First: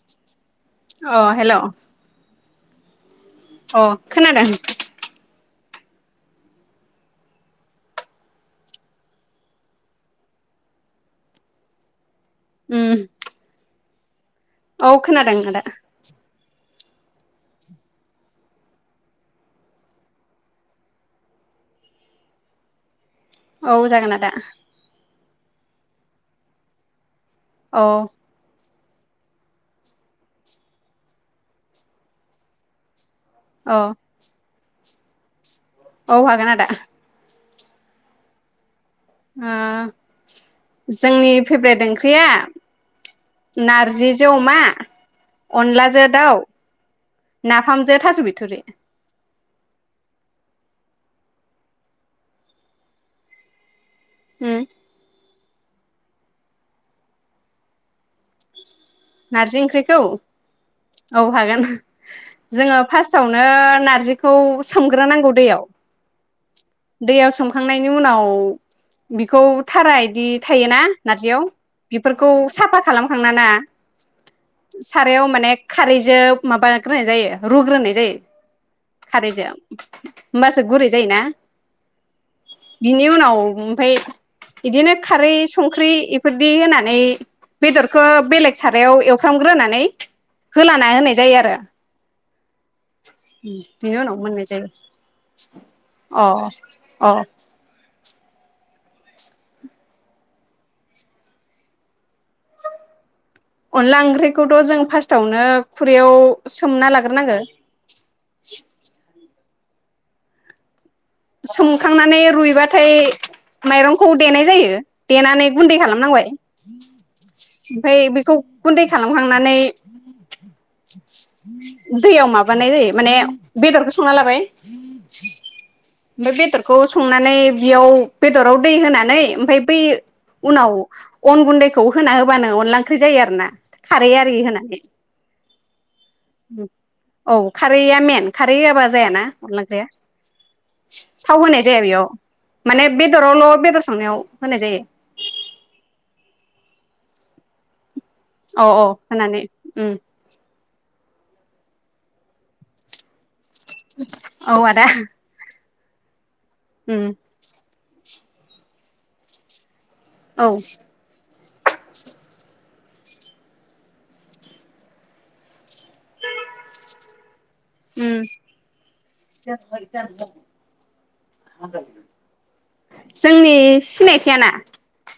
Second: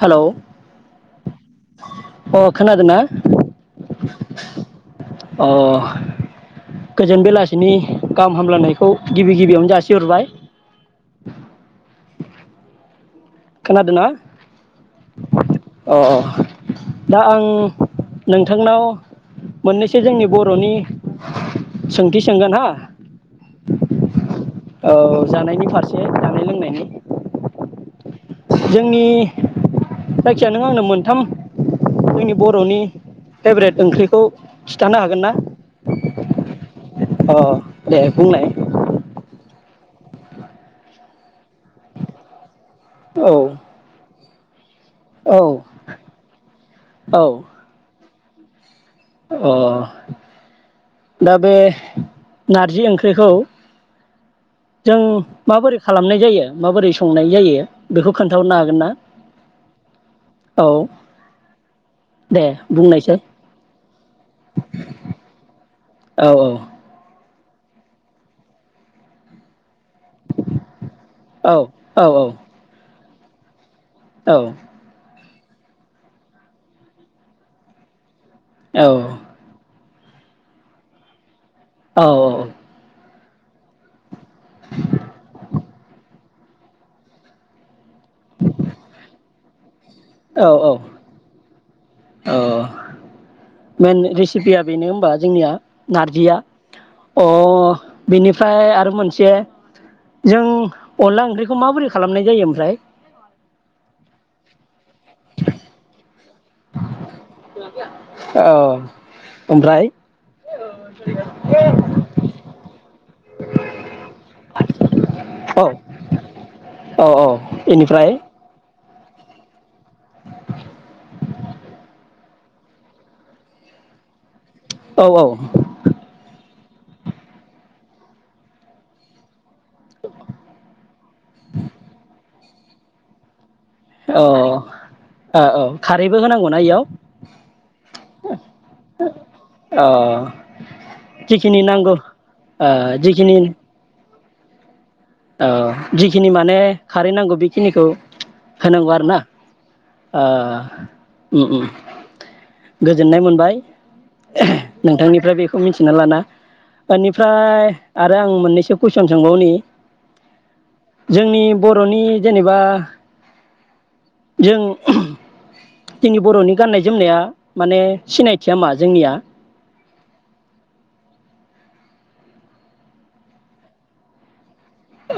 Hello अ hello. अ खोनादोंना? अ खोनादों। अ गोजोन बेलासिनि गाहाम हामलायनायखौ गिबि गिबियावनो जासिहरबाय उम। खोनादोंना। औ खोनादों आदा। अ दा आं नोंथांनाव मोननैसो जोंनि बर'नि सोंथि सोंगोन हा। औ जागोन आदा। औ जानायनि फारसे जानाय लोंनायखौ। औ। जोंनि जायखिया नों आंनो मोनथाम जोंनि बर'नि। फेभ्रेट औ ओंख्रिखौ। थानो हागोन ना। औ हागोन आदा। अ दे बुंनाय। ओ जोंनि फेभ्रेट ओंख्रिया। औ नारजि। जो अमा। औ अनलाजों दाउ औ नाफामजों थास' बिथ। थुरै। अ। दा बे नारजि ओंख्रिखौ। उम जों। माबोरै खालामनाय जायो माबोरै संनाय जायो बेखौ खोन्थाहरनो हागोन ना। नारजि ओंख्रिखौ औ औ हागोन दे जोङो बुंनायसाय फार्स्टआवनो नारजिखौ सोमग्रोनांगौ दैयाव। औ औ दैयाव सोखांनायनि उनाव बिखौ थारा बिदि थायोना नारजियाव औ औ बेफोरखौ साफा खालामखांना ना? औ सारायाव माने खारैजों माबाग्रोनाय जायो रुग्रोनाय जायो। औ खारैजो। होमबासो गुरै जायो ना? औ औ। ओमफाय इदिनो खारै संख्रि इफोरदि होनानै बेदर खो बेलेग सारायाव एवफ्रामग्रोनानै होलाना होनाय जायो आरो। ओह बिनि मेन उनाव मोननाय रेसिपिया जायो बेनो हबा जोंनिया अ नारजिया अ अह बेनिफ्राय आरो मोनसे जों अनला ओंख्रिखौ माबोरै खालामनाय जायो ओमफ्राय? अनला ओंख्रिखौथ' जों फार्स्ट आवनो खुरैयाव सोमना लाग्रोनांगो। ओमफ्राय? सोमखांनानै रुइबाथाय माइरंखौ देनाय जायो देनानै औ ओमफ्राय औ गुन्दै खालामनांबाय औ औ ओमफाय बेनिफ्राय बेखौ गुन्दै खालामखांनानै दैयाव माबानाय जायो माने बेदरखौ संना लाबाय। [inaudible] औ औ ओमफाय बेदरखौ संनानै बेयाव बेदराव दै होनानै ओमफाय बै उनाव अन गुन्दैखौ होना होबानो अनला ओंख्रि जायो आरो ना। खारै औ ओ आरि होनानै औ खारैबो होनांगौना इयाव औ खारैया मेन खारै होआबा जायाना अनला अ ओख्रिया। थाव जिखिनि होनाय जाया नांगौ बेयाव ओ माने जिखिनि बेदरावल' बेदर संनायाव होनाय जायो। औ जिखिनि माने खारै नांगौ बेखिनिखौ औ होनांगौ औ आरोना होनानै उम ओह। उम उम गोजोननाय मोनबाय। औ आदा। खौ मिथिना लाना। उम ओनिफ्राय आरो आं मोननैसो कुइसन सोंबावनि। औ। जोंनि बर'नि जेनेबा जों जोंनि बर'नि गाननाय जोमनाया माने उम सिनायथिया मा जोंनिया? जोंनि सिनायथिआ ना [unintelligible]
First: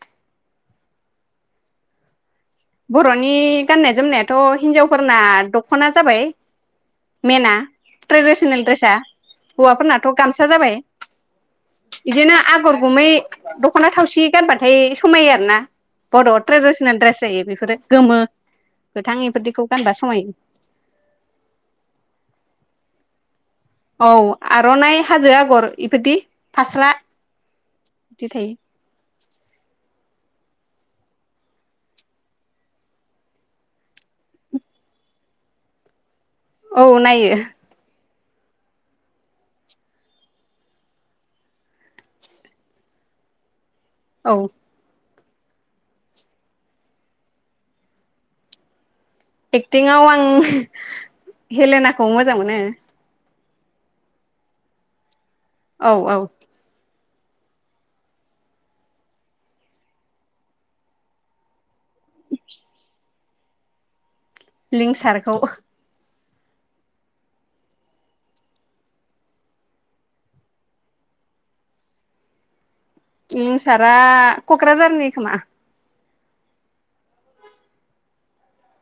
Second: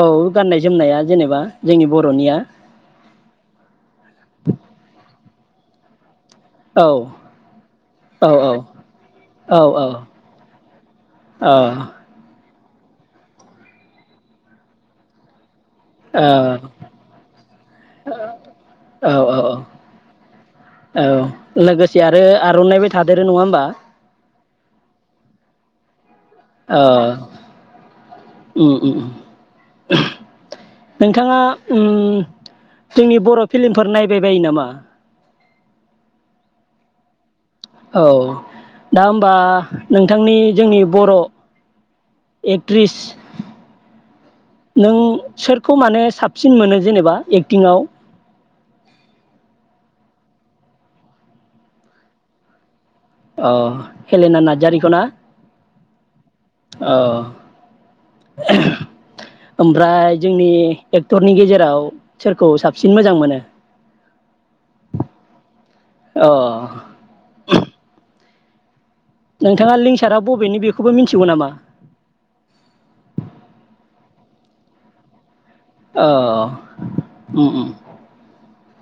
औ गाननाय जोमनाया जेनेबा जोंनि बर'निया बर'नि गाननाय जोमनायाथ' हिनजावफोरना दख'ना जाबाय औ मनाआ औ ट्रेडिसनेल ड्रेसा औ हौवाफोरनाथ' गामसा जाबाय औ बिदिनो आगर गुमै दख'ना थावसि गानबाथाय समायो आरो ना। बर' ट्रेडिस'नेल ड्रेस जायो बेफो औ औ औ गानबा समायो औ लोगोसे आरो आर'नाइ ब थादो नङा होमबा? औ आर'नानाय हाजो आगर इबायदि [unintelligible] अ थायो [unintelligible] नोंथाङा जोंनि बर' फिल्मफोर नायबाय बायो नामा? औ नायो। औ दा होमबा नोंथांनि जोंनि बर' एक्ट्रिस औ नों सोरखौ माने साबसिन मोनो जेनेबा एक्टिंआव? एक्टिंआव आं हेलेनाखौ मोजां मोनो। अ हेलेना नार्जारिखौ ना? औ औ ओमफ्राय जोंनि एक्टरनि गेजेराव? सोरखौ साबसिन मोजां मोनो? लिंसारखौ। अ [inaudible] नोंथाङा लिंसारा बबेनि बेखौबो मिथिगौ नामा? लिंसारा क'क्राझारनि खोमा। औ [inaudible]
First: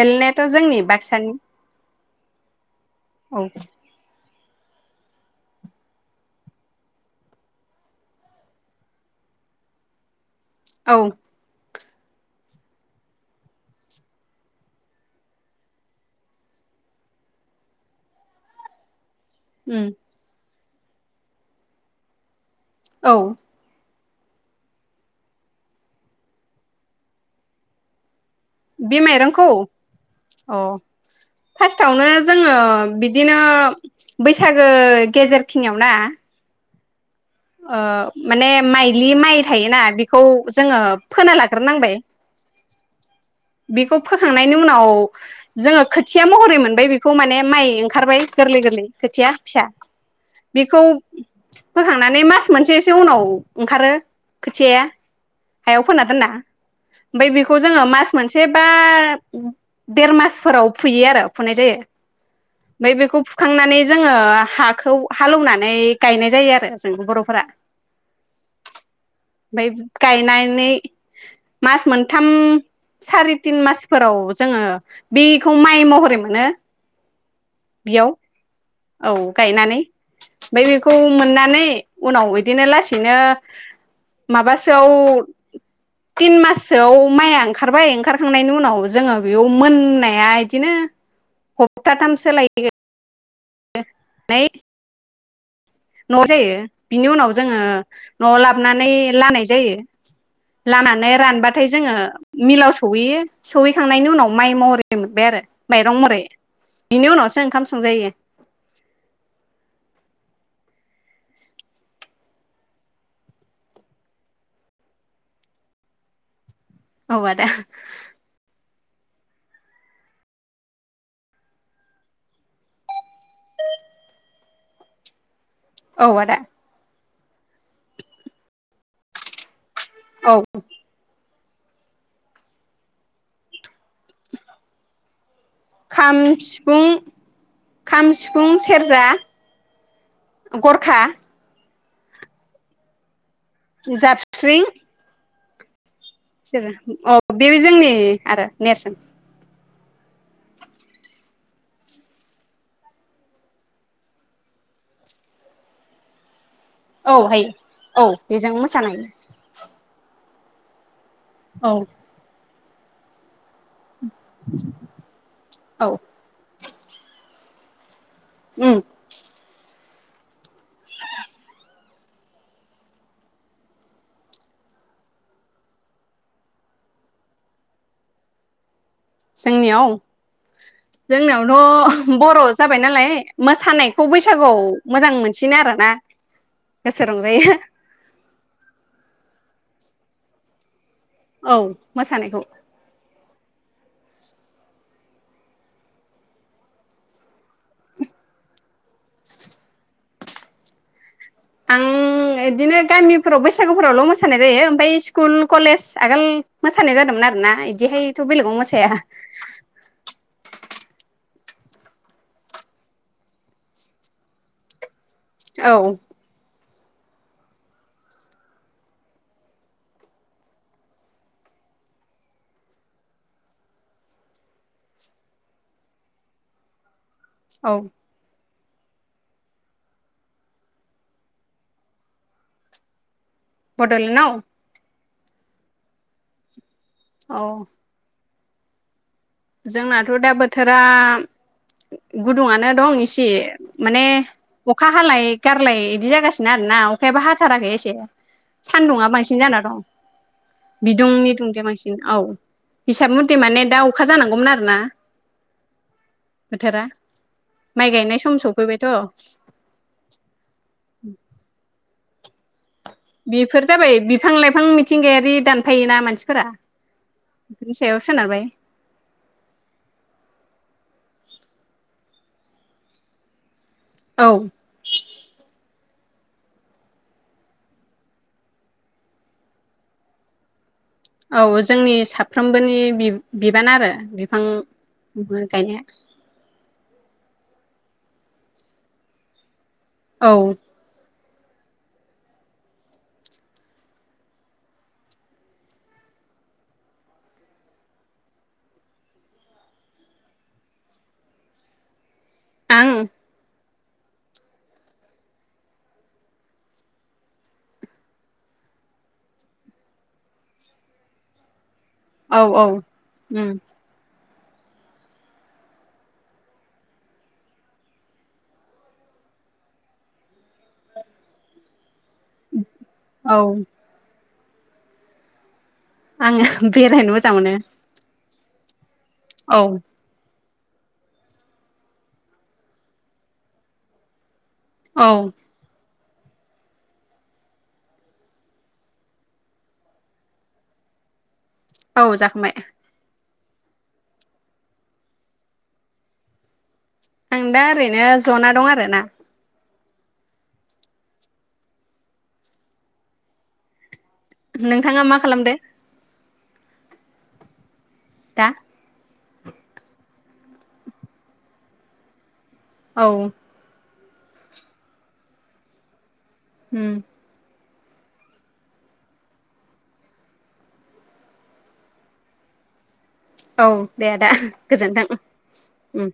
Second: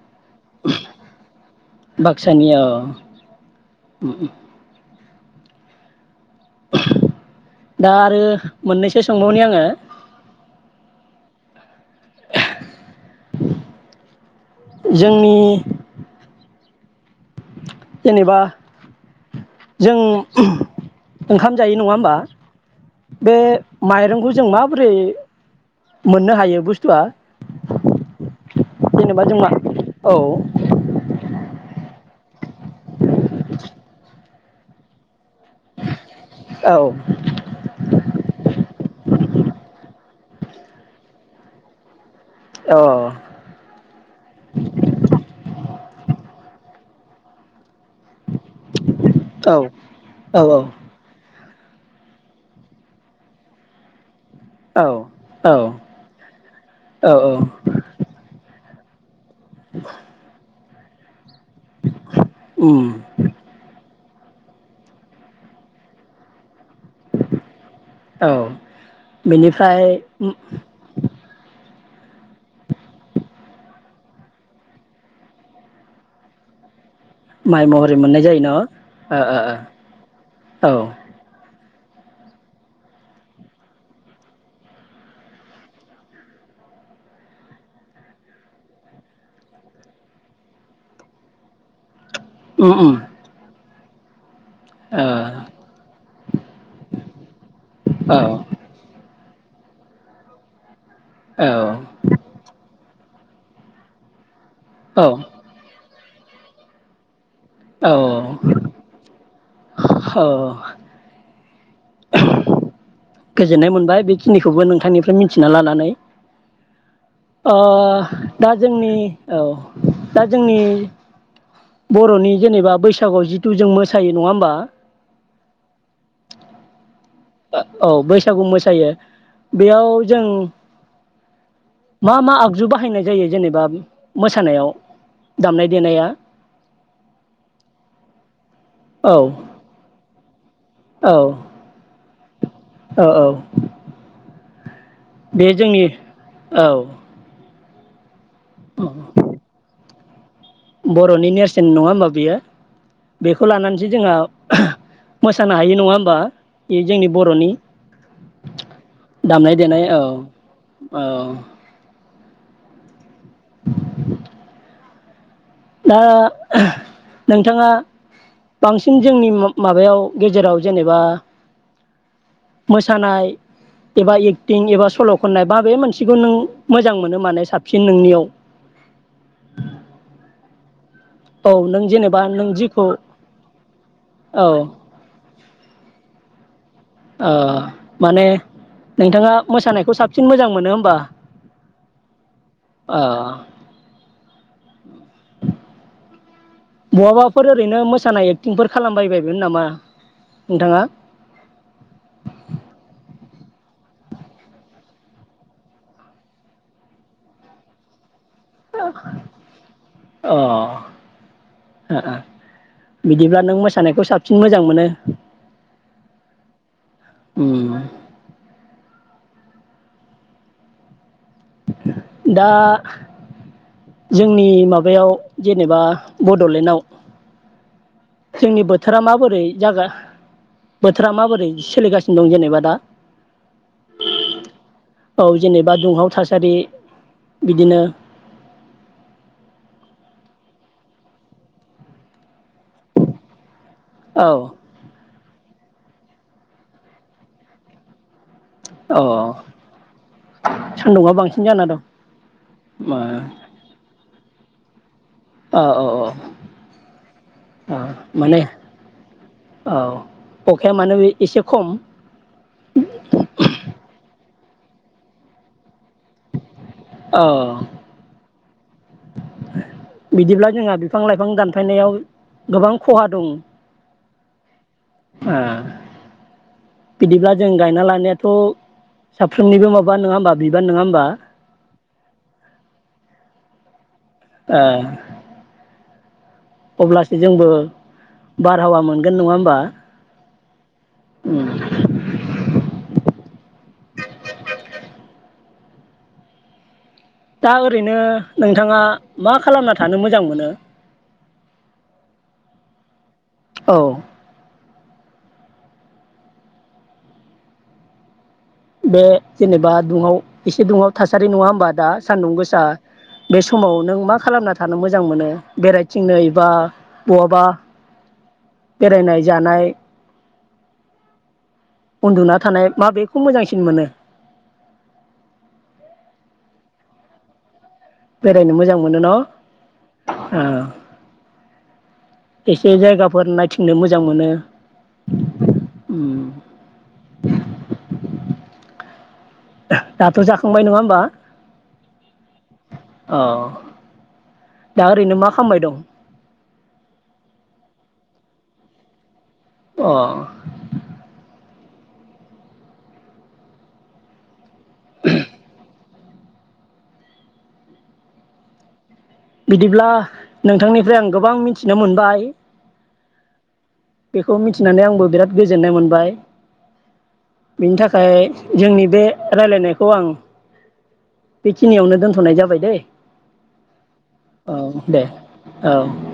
हेलेनायाथ' जोंनि बाक्सानि। बाक्सानि औ। औ द [unintelligible] दा आरो मोननैसो सोंबावनि आङो औ जोंनि जेनेबा उम जों [unintelligible] ओंखाम जायो नङा होमबा औ बे [unintelligible] माइरंखौ जों माबोरै मोननो हायो बुस्थुआ बे जेनेबा जों माइरंखौ मा औ औ अ फार्स्टआवनो जोङो बिदिनो बैसागो गेजेरखिनियाव ना औ ओ माने माइलि माइ थायोना बेखौ जोङो फोना लाग्रोनांबाय औ बेखौ फोखांनायनि उनाव जोङो खोथिया महरै मोनबाय बेखौ माने माइ खारबाय गोरलै गोरलै खोथिया औ फिसा औ बेखौ बखान [inaudible] नानै मास मोनसेसो उनाव ओंखारो खोथियाया औ हायाव फोनना दोन ना औ ओमफ्राय बेखौ जोङो मास मोनसे बा देर मासफोराव फुयो आरो फुनाय जायो उम ओमफ्राय बेखौ फुखांनानै जोङो हाखौ हालौवनानै गायनाय जायो आरो जों बर'फोरा औ ओमफ्राय बेनिफ्राय गायनानै [inaudible] थाम सारि तिन मासफोराव जोङो बेखौ माइ महरै मोनो माइ महरै बेयाव मोननाय जायो न' औ गायनानै ओमफ्राय ओ औ बेखौ मोननानै उनाव बिदिनो लासैनो माबासोआव तिन मासोआव माइआ ओंखारबाय ओंखारखांनायनि उनाव जोङो बेयाव मोननाया बिदिनो हप्थाथाम [inaudible] ननाय [inaudible] [inaudible] न' जायो बिनि उनाव जोङो औ न'आव लाबोनानै लानाय जायो लामनानै रानबाथाय जोङो मिलाव सौहैयो सौहैखांनायनि उनाव माइ महरै मोनबाय आरो माइरं महरै इनि उन आसां [inaudible] औ औ [inaudible] गोजोननाय मोनबाय बेखिनिखौबो नोंथांनिफ्राय मिथिना लानानै औ आदा ओ दा जोंनि औ दा जोंनि बरनि जेनेबा बैसागुआव जिथु जों मोसायो नङा होमबा। औ आदा ओ औ बैसागु मोसायो बेयाव जों औ मा मा आगजु बाहायनाय जायो जेनेबा मोसानायाव। दामनाय देनाया खाम सिफुं खाम सिफुं सेरजा औ गरखा। ओ औ। जाबस्रिं। बे जोंनि। औ [unintelligible] बे जोंनि। आरो नेरसोन। बरनि नेरसोन नङा होमबा बेयो बेखौ लानानैसो जोंहा मोसानो हायो नङा होमबा। ए जोंनि औ हायो बरनि औ बेजों मोसानाय दामनाय देनाय औ। ओ। औ [inaudible] औ दा ओह। नोंथाङा। उम बांसिन जोंनि मा-माबायाव। गेजेराव जेनेबा मोसानाय एबा एक्टिं एबा सल खननाय माबे मोनसेखौ नों मोजां मोनो माने साबसिन नोंनियाव। जोंनियाव। औ नों जोंनावथ जेनेबा बर नों जाबाय जिखौ नालाय मासानायखौ औ बैसागुआव मोजां मोन। सिन आरोना। गोसो अ रंजायो माने नोंथाङा। मोसानायखौ साबसिन मोजां मोनो होमबा? औ मोसानायखौ। अ बहाबाफोर ओरैनो मोसानाय एक्टिंफोर खालामबायबायमोन नामा नोंथाङा? आं इदिनो गामिफोराव बैसागुफोरावल मोसानाय जायो ओमफ्राय स्कुल कलेज आगोल मोसानाय जादोंमोन आरोना इदिहाय। थ बेलेग मोसाया। अ ओ ओ बिदिब्ला नों मोसानायखौ साबसिन मोजां मोनो? औ। उम। दा जोंनि माबायाव जेनेबा बडलेण्डआव। औ। जोंनि बोथोरा माबोरै जागा बोथोरा माबोरै सोलिगासिनो दं जेनेबा दा? बडलेण्डआव? औ जेनेबा दुंहाव थासारि। औ बिदिनो जोंनाथ' दा बोथोरा गुदुङानो दं इसे। माने औ अखा हालाय गारलाय इदि जागासिनो आरोना अखायाबो हाथाराखै एसे। औ सानदुंङा बांसिन जाना दं। सान्दुंङा बिदुंनि बांसिन दुंथाया जाना दं बांसिन औ हिसाब मुथे औ माने दा अ जानांगौमोन आरो ना? आ अ' अ' [unintelligible] माइ अ' गायनाय सम माने सफैबायथ' औ अखाया मानोे बे एसे खम। बेफोर जाबाय बि फां लाइफां मिथिंगायारि दानफायोना मानसि फोरा औ बिनि सायाव सोनारबाय। बिदिब्ला जोंहा बिफां लाइफां दानफायनायाव गोबां खहा दं। औ आ बिदिब्ला जों गायना लानायाथ' साफ्रोमनिबो माबा नङा होमबा बिबान नङा होम औ जोंनि साफ्रोमबोनि बि-बि बान आरो। बिफां ओ गायनाया अब्लासो जोंबो बारहावा मोनगोन नङा होमबा? औ। उम दा ओरैनो नोंथाङा मा खालामना थानो मोजां मोनो? आं? औ। बे जेनेबा दुंहाव एसे दुंहाव थासारि नङा होमबा? दा सान्दुं औ गोसा औ बे उम समाव नों मा खालामना थानो मोजां मोनो? बेरायथिंनो एबा बहाबा बेरायनाय जानाय, उन्दुना थानाय माबेखौ औ मोजांसिन मोनो? आङो बेरायनो मोजां मोनो। बेरायनो मोजां मोनो न'? औ आ एसे जायगाफोर नायथिंनो मोजां मोनो? औ। उम दाथ' जाखांबाय नङा होमबा? औ जाखांबाय। अ' दा ओरैनो मा खालामबाय दं? आं दा ओरैनो ज'ना दं आरोना। अ' नोंथाङा मा खालामदो? दा बिदिब्ला नोंथांनिफ्राय आं गोबां मिथिनो मोनबाय। औ। बेखौ मिथिनानै आंबो बिराद गोजोननाय मोनबाय। उम। बिनि थाखाय जोंनि बे राय्लायनायखौ आं बेखिनियावनो दोनथ'नाय जाबाय दैे। औ दे आदा गोजोन्थों औ उम।